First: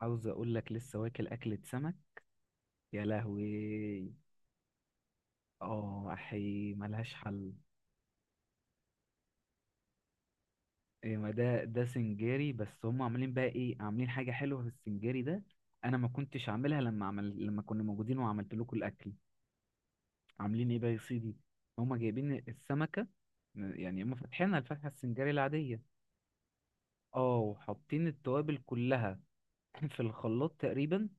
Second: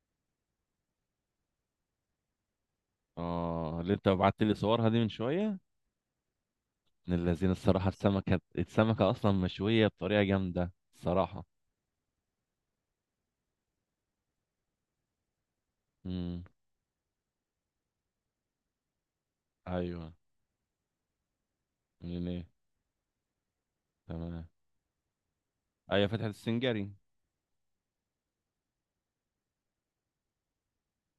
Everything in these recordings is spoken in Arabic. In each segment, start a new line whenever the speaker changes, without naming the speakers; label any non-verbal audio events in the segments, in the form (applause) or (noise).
عاوز اقول لك لسه واكل اكلة سمك. يا
اه، اللي انت
لهوي.
بعت لي صورها دي من شويه.
اه احي ملهاش
من الذين
حل.
الصراحه، السمكه اصلا مشويه بطريقه جامده
إيه، ما
الصراحه.
ده سنجاري. بس هم عاملين بقى ايه؟ عاملين حاجة حلوة في السنجاري ده. انا ما
امم.
كنتش عاملها لما كنا موجودين وعملت لكم الاكل.
ايوه.
عاملين ايه بقى يا سيدي؟ هم
منين
جايبين
ايه؟
السمكة. يعني هم
تمام.
فاتحينها الفتحة السنجاري العادية.
ايوه، فتحة السنجري.
اه وحاطين التوابل كلها (laughs) في الخلاط تقريبا.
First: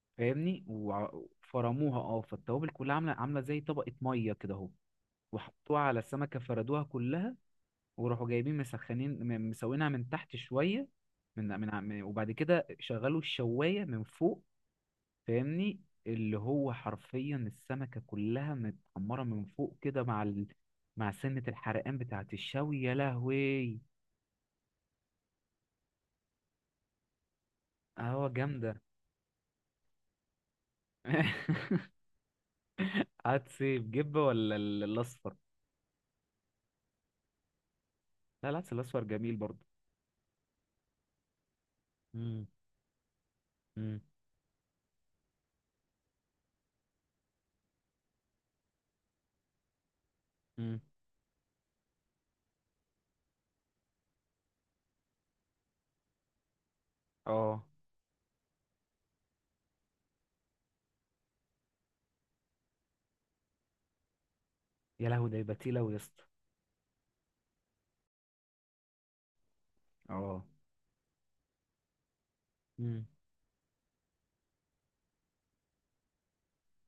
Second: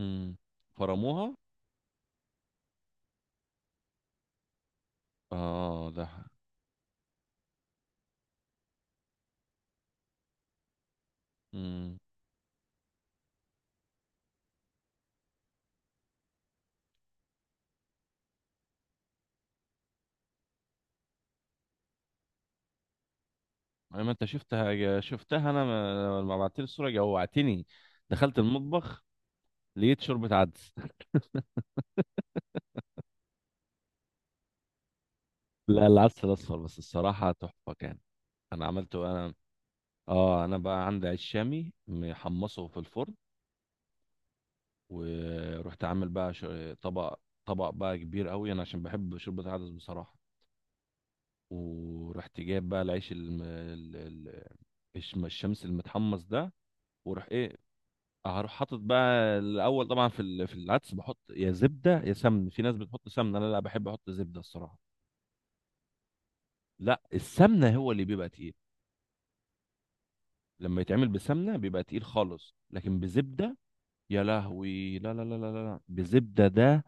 امم.
فاهمني،
فرموها.
وفرموها. اه فالتوابل كلها عاملة عاملة زي طبقة مية كده اهو. وحطوها
اه.
على السمكة فردوها كلها. وراحوا جايبين مسخنين مسوينها من تحت شوية.
امم.
وبعد كده شغلوا الشواية من فوق. فاهمني. اللي هو حرفيا السمكة كلها متحمرة من فوق كده مع مع سنة الحرقان بتاعة الشوي. يا لهوي.
ما انت شفتها انا، لما بعت لي الصوره جوعتني.
اه
دخلت
جامدة.
المطبخ، لقيت شوربه عدس. (laughs)
(laughs) عدس إيه، بجبة ولا الأصفر؟
لا، العدس الاصفر بس الصراحه تحفه كان.
لا
انا
العدس الأصفر
عملته انا.
جميل برضه.
اه، انا بقى عندي عيش شامي
مم.
محمصه في الفرن.
مم.
ورحت عامل بقى طبق طبق بقى كبير قوي انا عشان بحب شوربه العدس بصراحه.
مم.
ورحت جايب بقى العيش الم... ال- ال- الشم- الشمس المتحمص ده. وروح ايه،
اه.
هروح حاطط بقى الاول طبعا في العدس، بحط يا زبده يا سمن. في ناس بتحط سمنه، انا لا، بحب احط زبده الصراحه.
يا لهوي، ده يبقى تقيل أوي يا اسطى.
لا، السمنه هو اللي بيبقى تقيل.
اه.
لما يتعمل بسمنه بيبقى تقيل خالص، لكن
مم.
بزبده. يا لهوي، لا لا لا لا لا لا. بزبده ده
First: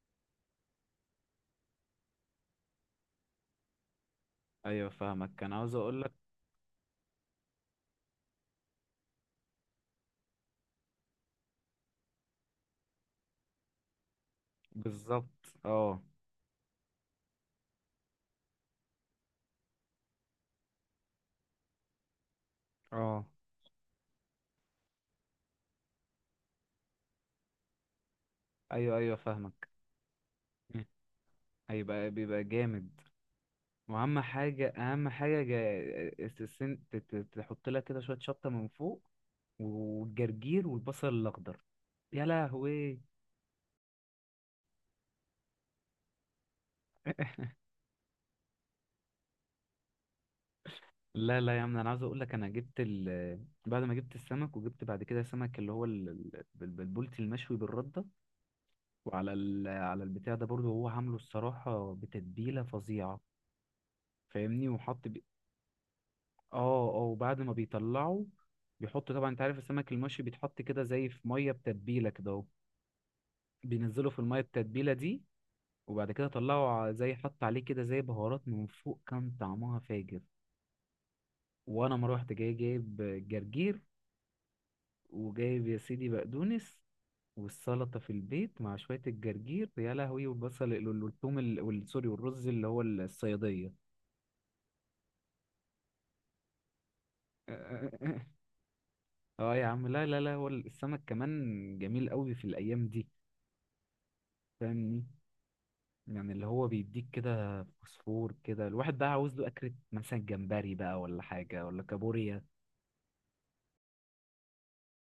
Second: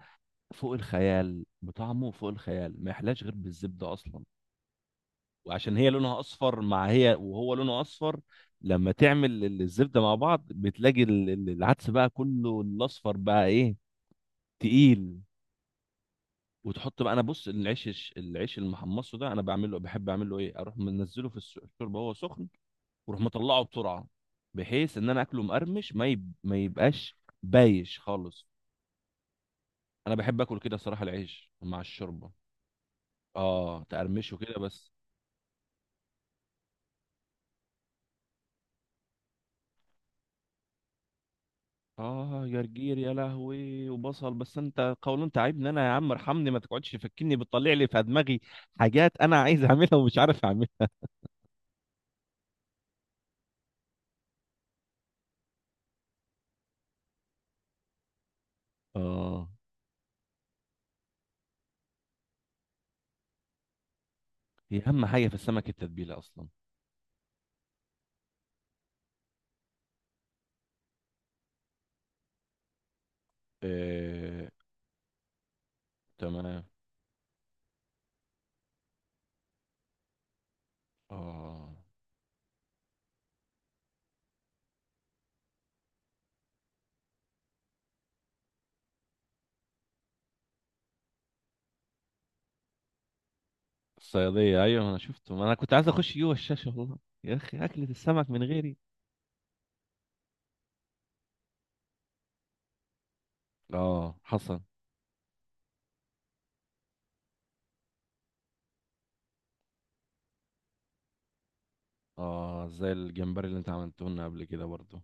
فوق الخيال، بطعمه فوق الخيال، ما يحلاش غير بالزبده اصلا.
ايوه فاهمك، كان عاوز
وعشان هي
اقولك.
لونها اصفر، مع هي وهو لونه اصفر، لما تعمل الزبده مع بعض، بتلاقي العدس بقى كله الاصفر بقى ايه، تقيل.
بالظبط اه.
وتحط بقى، انا بص، العيش المحمصه ده، انا بعمله، بحب اعمله ايه، اروح منزله في الشوربه وهو سخن، واروح
اه.
مطلعه بسرعه، بحيث ان انا اكله مقرمش، ما يبقاش بايش خالص.
ايوه ايوه فاهمك.
انا بحب اكل كده
مم.
صراحه العيش مع
هيبقى
الشوربه.
بيبقى جامد.
اه،
واهم
تقرمشه كده
حاجه
بس.
تحط لك كده شويه شطه من فوق. والجرجير والبصل الاخضر. يا
اه، جرجير،
لهوي.
يا لهوي، وبصل، بس انت قولون تعبني انا يا عم، ارحمني، ما تقعدش تفكني، بتطلع لي في دماغي حاجات انا عايز اعملها ومش عارف اعملها.
لا لا يا عم، انا عاوز اقول لك انا جبت بعد ما جبت السمك، وجبت بعد كده سمك اللي هو بالبولتي المشوي بالرده. وعلى
اه،
على البتاع ده برضو هو عامله الصراحه بتتبيله فظيعه. فاهمني،
هي
وحط.
اهم حاجه في السمك التتبيله اصلا.
اه اه. وبعد ما بيطلعوا بيحطوا، طبعا انت عارف السمك المشوي بيتحط كده زي في ميه بتتبيله كده اهو. بينزلوا في الميه
إيه.
التتبيله دي. وبعد كده
تمام.
طلعوا زي حط عليه كده زي بهارات من فوق، كان طعمها فاجر.
اه،
وانا ما روحت جاي جايب جرجير، وجايب يا سيدي بقدونس، والسلطه في البيت مع شويه الجرجير. يا لهوي. والبصل والثوم سوري، والرز اللي هو الصياديه.
الصياديه، ايوه، انا شفته، ما انا كنت عايز اخش جوه الشاشه والله. يا اخي اكله
(laughs)
السمك من غيري.
اه يا عم، لا لا لا، هو السمك كمان جميل قوي في الايام دي.
اه حصل.
فاهمني. يعني اللي هو بيديك كده فوسفور كده. الواحد بقى عاوز له أكلة مثلا جمبري بقى ولا حاجة ولا كابوريا.
اه زي الجمبري اللي انت عملته لنا قبل كده برضه.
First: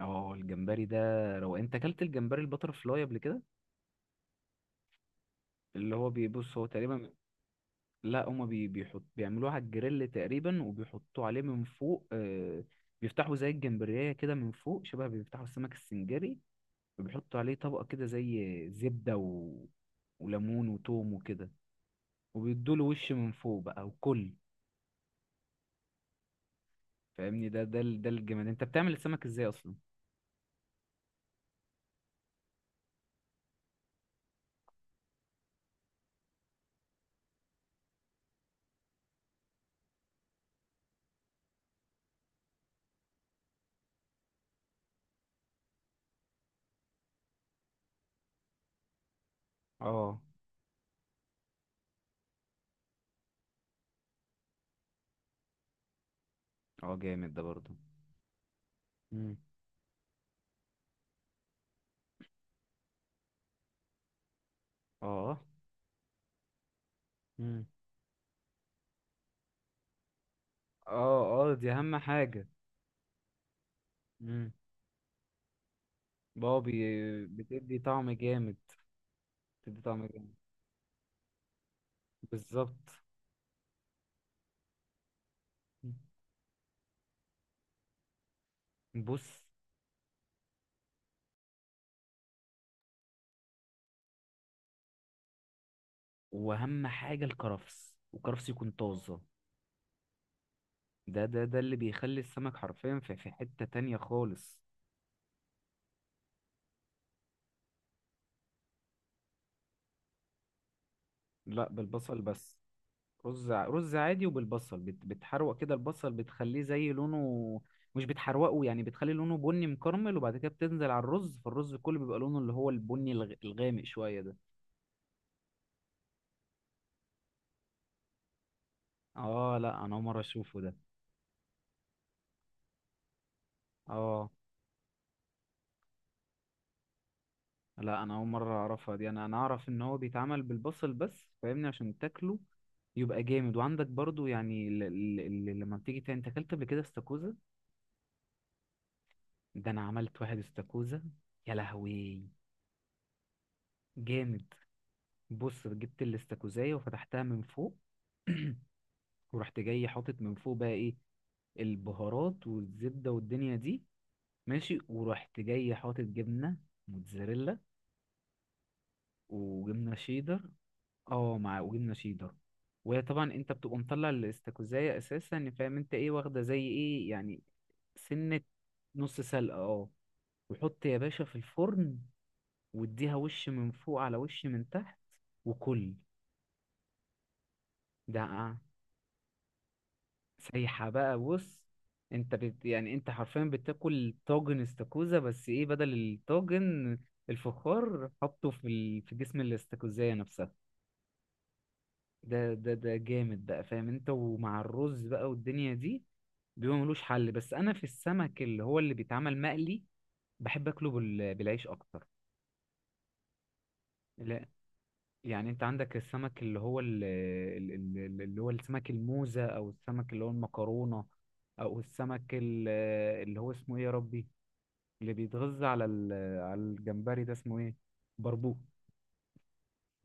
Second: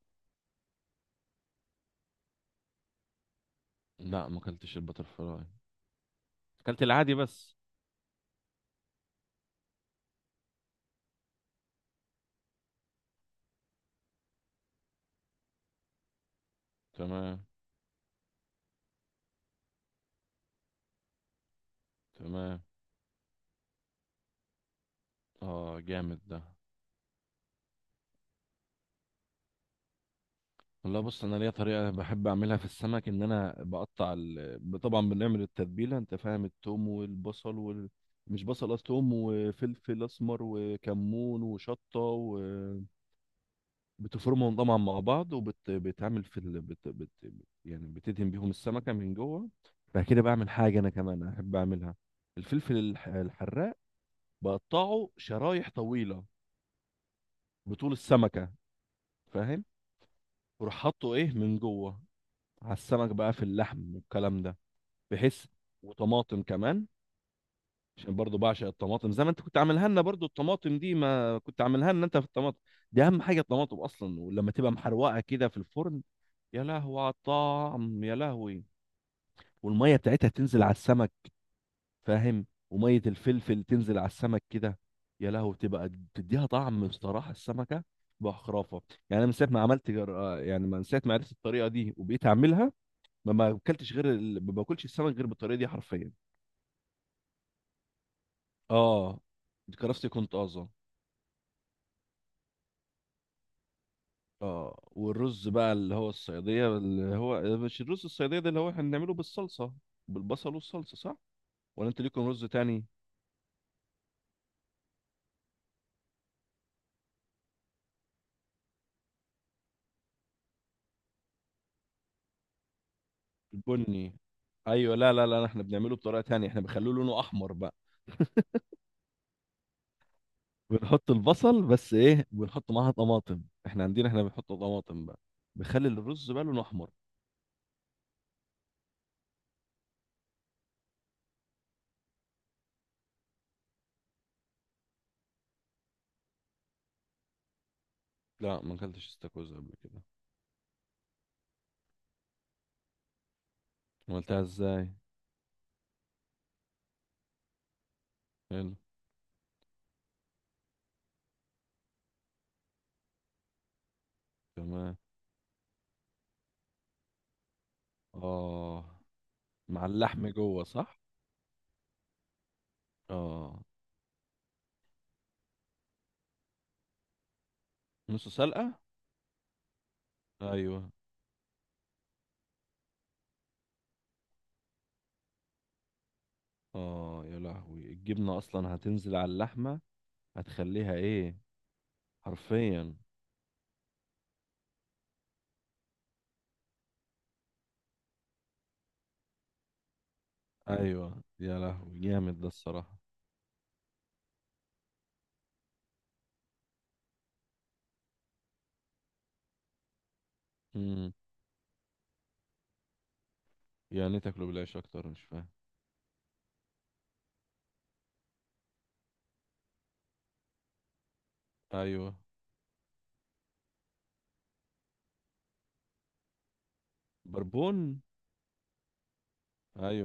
اه الجمبري ده. لو انت اكلت الجمبري البتر فلاي قبل كده،
لا ما اكلتش البتر فلاي.
اللي هو بيبص هو
اكلت
تقريبا.
العادي بس.
لا هما بي- بيحط بيعملوه على الجريل تقريبا، وبيحطوه عليه من فوق. بيفتحوا زي الجمبرية كده من فوق، شبه بيفتحوا السمك السنجري. وبيحطوا
تمام.
عليه طبقة كده زي زبدة وليمون وتوم وكده.
تمام.
وبيدوله وش من فوق بقى وكل.
اه جامد ده.
فاهمني. ده الجمال. انت بتعمل السمك ازاي اصلا؟
والله بص، انا ليا طريقه بحب اعملها في السمك، ان انا بقطع طبعا بنعمل التتبيله، انت فاهم، التوم والبصل مش بصل اصلا، توم وفلفل اسمر وكمون وشطه، وبتفرمهم طبعا مع بعض، وبتعمل في ال... بت... بت... يعني بتدهن بيهم السمكه من جوه. بعد
اه.
كده بعمل حاجه انا كمان احب اعملها، الفلفل الحراق، بقطعه شرايح طويله
اه جامد ده برضه.
بطول السمكه،
امم.
فاهم، وراح حاطه ايه من جوه، على السمك بقى، في اللحم والكلام ده،
اه.
بحيث، وطماطم كمان،
امم.
عشان برضو بعشق الطماطم، زي ما انت كنت عاملها لنا برضو الطماطم دي،
اه.
ما
اه
كنت
دي
عاملها
اهم
لنا انت في
حاجة.
الطماطم. دي اهم حاجه، الطماطم اصلا، ولما
امم.
تبقى محروقه كده في الفرن، يا
بابي.
لهوي على
بتدي
الطعم،
طعم
يا
جامد.
لهوي.
بتدي
والميه
طعم
بتاعتها
جامد.
تنزل على السمك، فاهم، وميه
بالظبط.
الفلفل تنزل على السمك كده، يا لهوي، بتبقى
مم.
بتديها طعم بصراحه، السمكه بقى خرافه. يعني
بص.
انا من ساعه ما عملت جر... آه، يعني من ساعه ما عرفت الطريقه دي وبقيت اعملها، ما اكلتش غير ما باكلش السمك غير بالطريقه دي حرفيا.
واهم حاجة الكرفس، والكرفس يكون طازة.
اه. كرفتي كنت طازه.
ده ده ده اللي بيخلي السمك حرفيا في في حتة تانية خالص.
اه، والرز بقى اللي هو الصياديه، اللي هو مش الرز الصياديه ده اللي هو احنا بنعمله بالصلصه، بالبصل والصلصه، صح؟
لا
ولا انت
بالبصل
ليكم رز
بس.
تاني؟
رز عادي وبالبصل، بت... بتحروق كده البصل بتخليه زي لونه، مش بتحروقه يعني، بتخلي لونه بني مكرمل. وبعد كده بتنزل على الرز، فالرز كله بيبقى لونه اللي هو البني الغامق
البني.
شوية ده.
ايوه، لا لا لا، احنا بنعمله بطريقه تانية، احنا بنخليه لونه احمر بقى،
اه لا انا اول مرة اشوفه ده.
بنحط البصل بس ايه، بنحط معاها طماطم، احنا عندنا احنا
اه
بنحط طماطم بقى، بخلي الرز بقى لونه احمر.
لا انا اول مرة اعرفها دي. انا اعرف ان هو بيتعمل بالبصل بس. فاهمني، عشان تاكله يبقى جامد. وعندك برضو، يعني لما بتيجي تاني، انت اكلت قبل كده استاكوزا؟
لا ما اكلتش استاكوزا
ده
قبل
انا
كده.
عملت واحد استاكوزا. يا لهوي.
عملتها
جامد.
ازاي؟
بص، جبت الاستاكوزايه وفتحتها من فوق.
حلو.
ورحت جاي حاطط من فوق بقى ايه، البهارات والزبده والدنيا دي. ماشي.
تمام.
ورحت جاي حاطط جبنه موتزاريلا،
اه، مع
وجبنه
اللحم
شيدر.
جوه، صح.
اه، مع وجبنه شيدر. وهي طبعا انت
اه.
بتبقى مطلع الاستاكوزايه اساسا، فاهم انت ايه واخده زي ايه يعني.
نص
سنه.
سلقة.
نص سلقه اه.
ايوه.
وحط يا باشا في الفرن، واديها وش من فوق على وش من تحت، وكل.
اه يا لهوي، الجبنة
ده
اصلا هتنزل على اللحمة،
سايحة
هتخليها
بقى.
ايه.
بص، انت بت
حرفيا.
يعني انت حرفيا بتاكل طاجن استاكوزا، بس ايه؟ بدل الطاجن الفخار، حطه في في جسم الاستاكوزاية نفسها.
ايوه يا لهوي جامد ده
ده
الصراحة.
جامد بقى، فاهم انت؟ ومع الرز بقى والدنيا دي بيبقى ملوش حل. بس انا في السمك اللي هو اللي بيتعمل مقلي، بحب اكله
امم.
بالعيش اكتر.
يعني إيه تاكله
لا،
بالعيش اكتر؟ مش فاهم.
يعني انت عندك السمك اللي هو اللي هو السمك الموزة، او السمك اللي هو المكرونة، او
ايوه.
السمك اللي هو اسمه ايه يا ربي، اللي بيتغذى على على الجمبري ده، اسمه ايه؟
بربون.
بربوق.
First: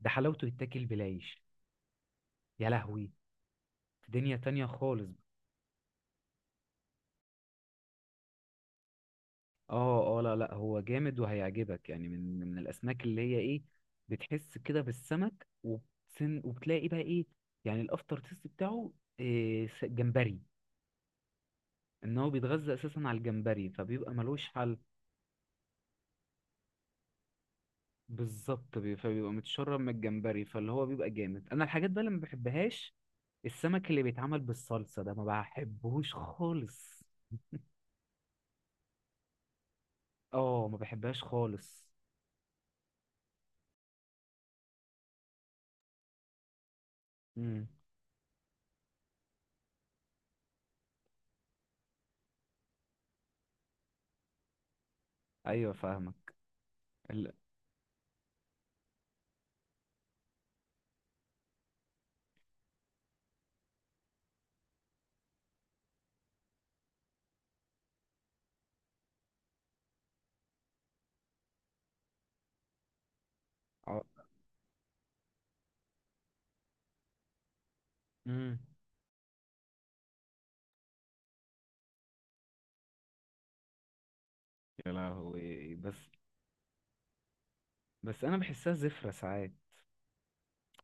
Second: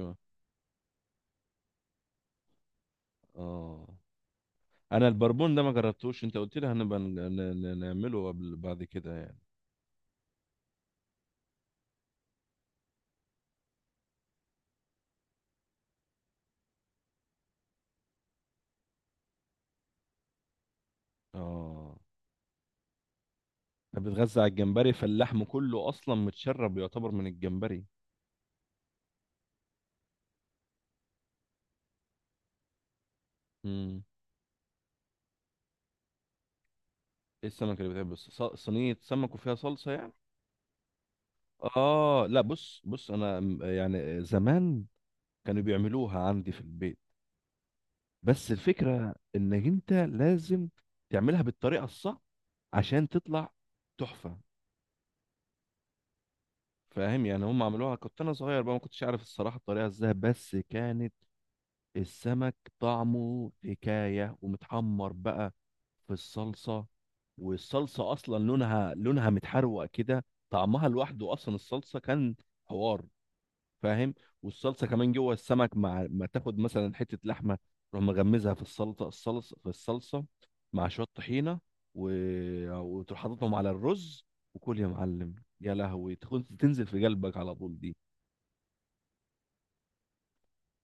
ده حلاوته يتاكل بالعيش. يا لهوي.
اه.
في دنيا تانية
انا
خالص.
البربون ده ما جربتوش، انت قلت لي هنبقى نعمله قبل، بعد كده يعني.
اه اه، لا لا، هو جامد وهيعجبك. يعني من الاسماك اللي هي ايه، بتحس كده بالسمك وبتسن، وبتلاقي بقى ايه يعني، الافتر تيست بتاعه إيه؟ جمبري.
اه.
ان هو بيتغذى اساسا على الجمبري،
أنا
فبيبقى
بتغذى
ملوش
على
حل.
الجمبري، فاللحم كله اصلا متشرب يعتبر من الجمبري.
بالظبط. فبيبقى متشرب من الجمبري، فاللي هو بيبقى جامد. انا الحاجات بقى اللي ما بحبهاش، السمك اللي
امم.
بيتعمل بالصلصة ده ما بحبهوش خالص.
ايه السمك اللي بتحب، صينية سمك وفيها صلصة يعني؟
اه ما بحبهاش خالص.
اه، لا، بص بص، انا يعني زمان، كانوا بيعملوها عندي في البيت،
امم.
بس الفكرة انك انت لازم تعملها بالطريقة الصح عشان تطلع تحفة.
ايوه فاهمك.
فاهم،
ال...
يعني هم عملوها كنت انا صغير بقى، ما كنتش عارف الصراحة الطريقة ازاي، بس كانت السمك طعمه حكاية، ومتحمر بقى في الصلصة، والصلصة اصلا لونها متحروق كده، طعمها لوحده اصلا الصلصة كان حوار،
اه.
فاهم. والصلصه كمان جوه السمك، مع ما تاخد مثلا حته لحمه، تروح مغمزها
امم.
في السلطه، الصلصه، في الصلصه، مع شويه طحينه و... وتروح حاططهم على الرز وكل يا
يا
معلم.
لهوي.
يا
بس
لهوي، تكون تنزل في قلبك على طول دي.
بس انا بحسها زفرة ساعات.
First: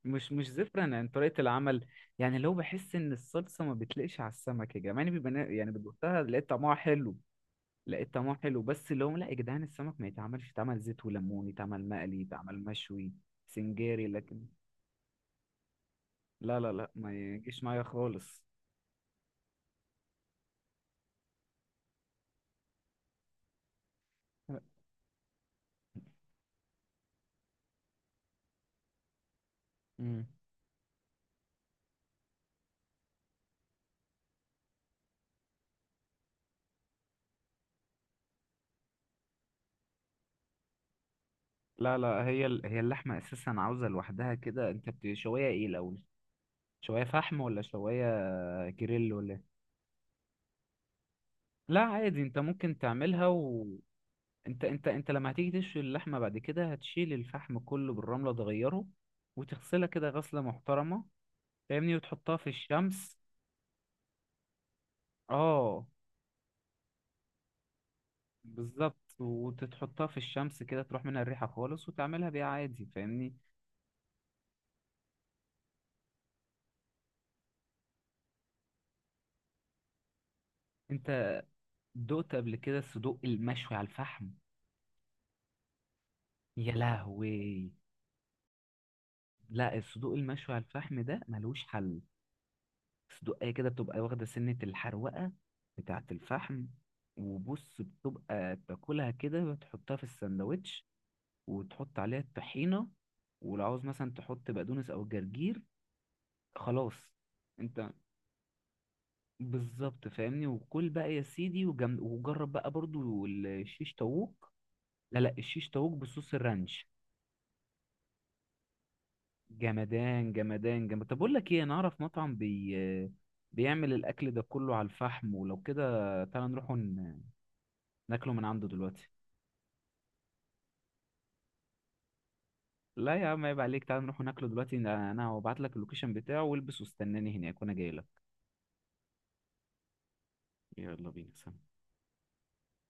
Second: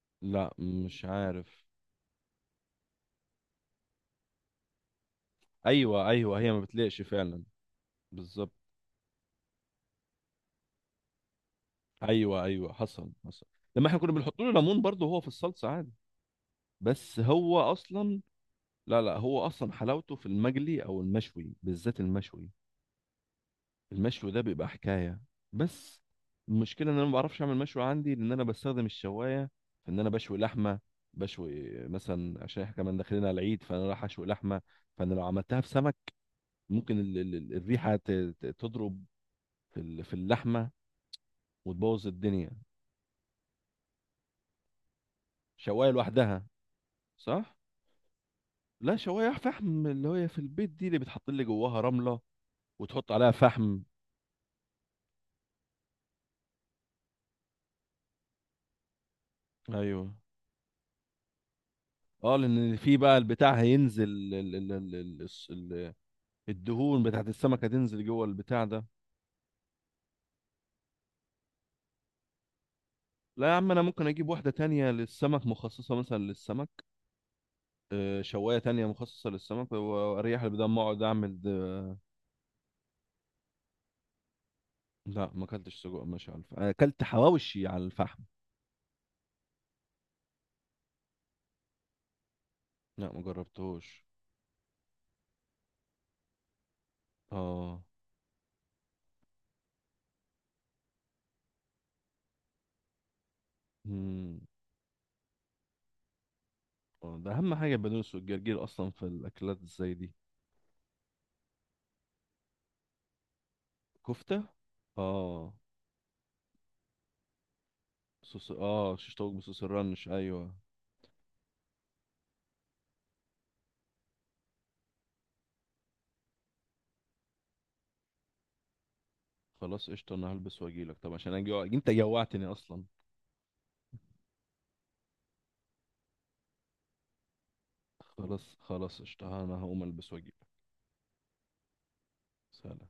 مش
لا،
زفرة، انا
مش
يعني طريقة
عارف.
العمل. يعني لو بحس ان الصلصة ما بتليقش على السمك، يا جماعة يعني بيبقى نا-، يعني
ايوه،
بدوقتها
ايوه،
لقيت
هي ما
طعمها
بتليقش
حلو.
فعلا.
لقيت طعمها
بالظبط.
حلو، بس اللي هم لا يا جدعان، السمك ما يتعملش، يتعمل زيت وليمون، يتعمل مقلي،
ايوه،
يتعمل
ايوه،
مشوي
حصل، حصل. لما احنا
سنجاري.
كنا بنحط
لكن
له ليمون برضه هو في الصلصه عادي.
لا لا لا، ما
بس هو
يجيش معايا
اصلا،
خالص.
لا لا، هو اصلا حلاوته في المجلي او المشوي، بالذات المشوي. المشوي ده بيبقى حكاية. بس المشكلة ان انا ما بعرفش اعمل مشوي عندي، لان انا بستخدم الشواية في ان انا
امم.
بشوي لحمة، بشوي مثلا عشان احنا كمان داخلين على العيد، فانا رايح اشوي لحمة، فانا لو عملتها في سمك ممكن الريحة تضرب في اللحمة،
لا
وتبوظ
لا، هي
الدنيا.
ال- هي اللحمة أساسا عاوزة لوحدها كده. أنت بتشويها إيه
شواية
الأول؟
لوحدها،
شوية فحم
صح؟
ولا شوية
لا،
جريل
شواية
ولا إيه؟
فحم، اللي هي في البيت دي اللي بتحط لي
لا
جواها رملة،
عادي، أنت ممكن
وتحط
تعملها
عليها
و...
فحم.
أنت لما هتيجي تشوي اللحمة بعد كده، هتشيل الفحم كله بالرملة، تغيره، وتغسلها
ايوه.
كده غسلة محترمة. فاهمني. وتحطها
اه،
في
لان في
الشمس.
بقى البتاع هينزل،
اه.
الدهون بتاعت السمك هتنزل جوه البتاع ده.
بالظبط، وتتحطها في الشمس كده، تروح منها الريحة خالص، وتعملها بيها عادي. فاهمني.
لا يا عم، انا ممكن اجيب واحده تانية للسمك، مخصصه مثلا للسمك، شوايه تانية مخصصه للسمك واريح، اللي بدل ما اقعد اعمل
أنت
ده.
دقت قبل كده الصدوق المشوي على الفحم؟
لا ما اكلتش سجق ماشي على الفحم،
يا
اكلت حواوشي
لهوي.
على الفحم.
لا، الصدوق المشوي على الفحم ده ملوش حل.
لا ما
صدوقية كده بتبقى
جربتهوش.
واخدة سنة الحروقة بتاعة الفحم. وبص،
اه.
بتبقى تاكلها كده، بتحطها في السندوتش، وتحط عليها الطحينة، ولو عاوز مثلا
مم.
تحط بقدونس أو جرجير، خلاص.
ده اهم حاجه
انت
البقدونس والجرجير اصلا في الاكلات زي
بالظبط،
دي.
فاهمني. وكل بقى يا سيدي. وجم... وجرب بقى برضو الشيش
كفته.
طاووق. لا لا،
اه.
الشيش طاووق بصوص الرانش،
صوص، اه، شيش طاووق بصوص الرنش،
جمدان
ايوه.
جمدان جمدان. طب اقول لك ايه، انا اعرف مطعم بي بيعمل الاكل ده كله على الفحم، ولو كده تعالى نروح ناكله من عنده دلوقتي.
خلاص قشطه، انا هلبس واجيلك، طب عشان اجي انت جوعتني اصلا.
لا يا عم، عيب عليك، تعالى نروح ناكله دلوقتي. انا هبعت لك اللوكيشن بتاعه والبس واستناني هناك، وانا جاي لك.
خلاص، خلاص، قشطة، أنا هقوم ألبس وأجيلك.
يلا بينا، سلام.
سلام.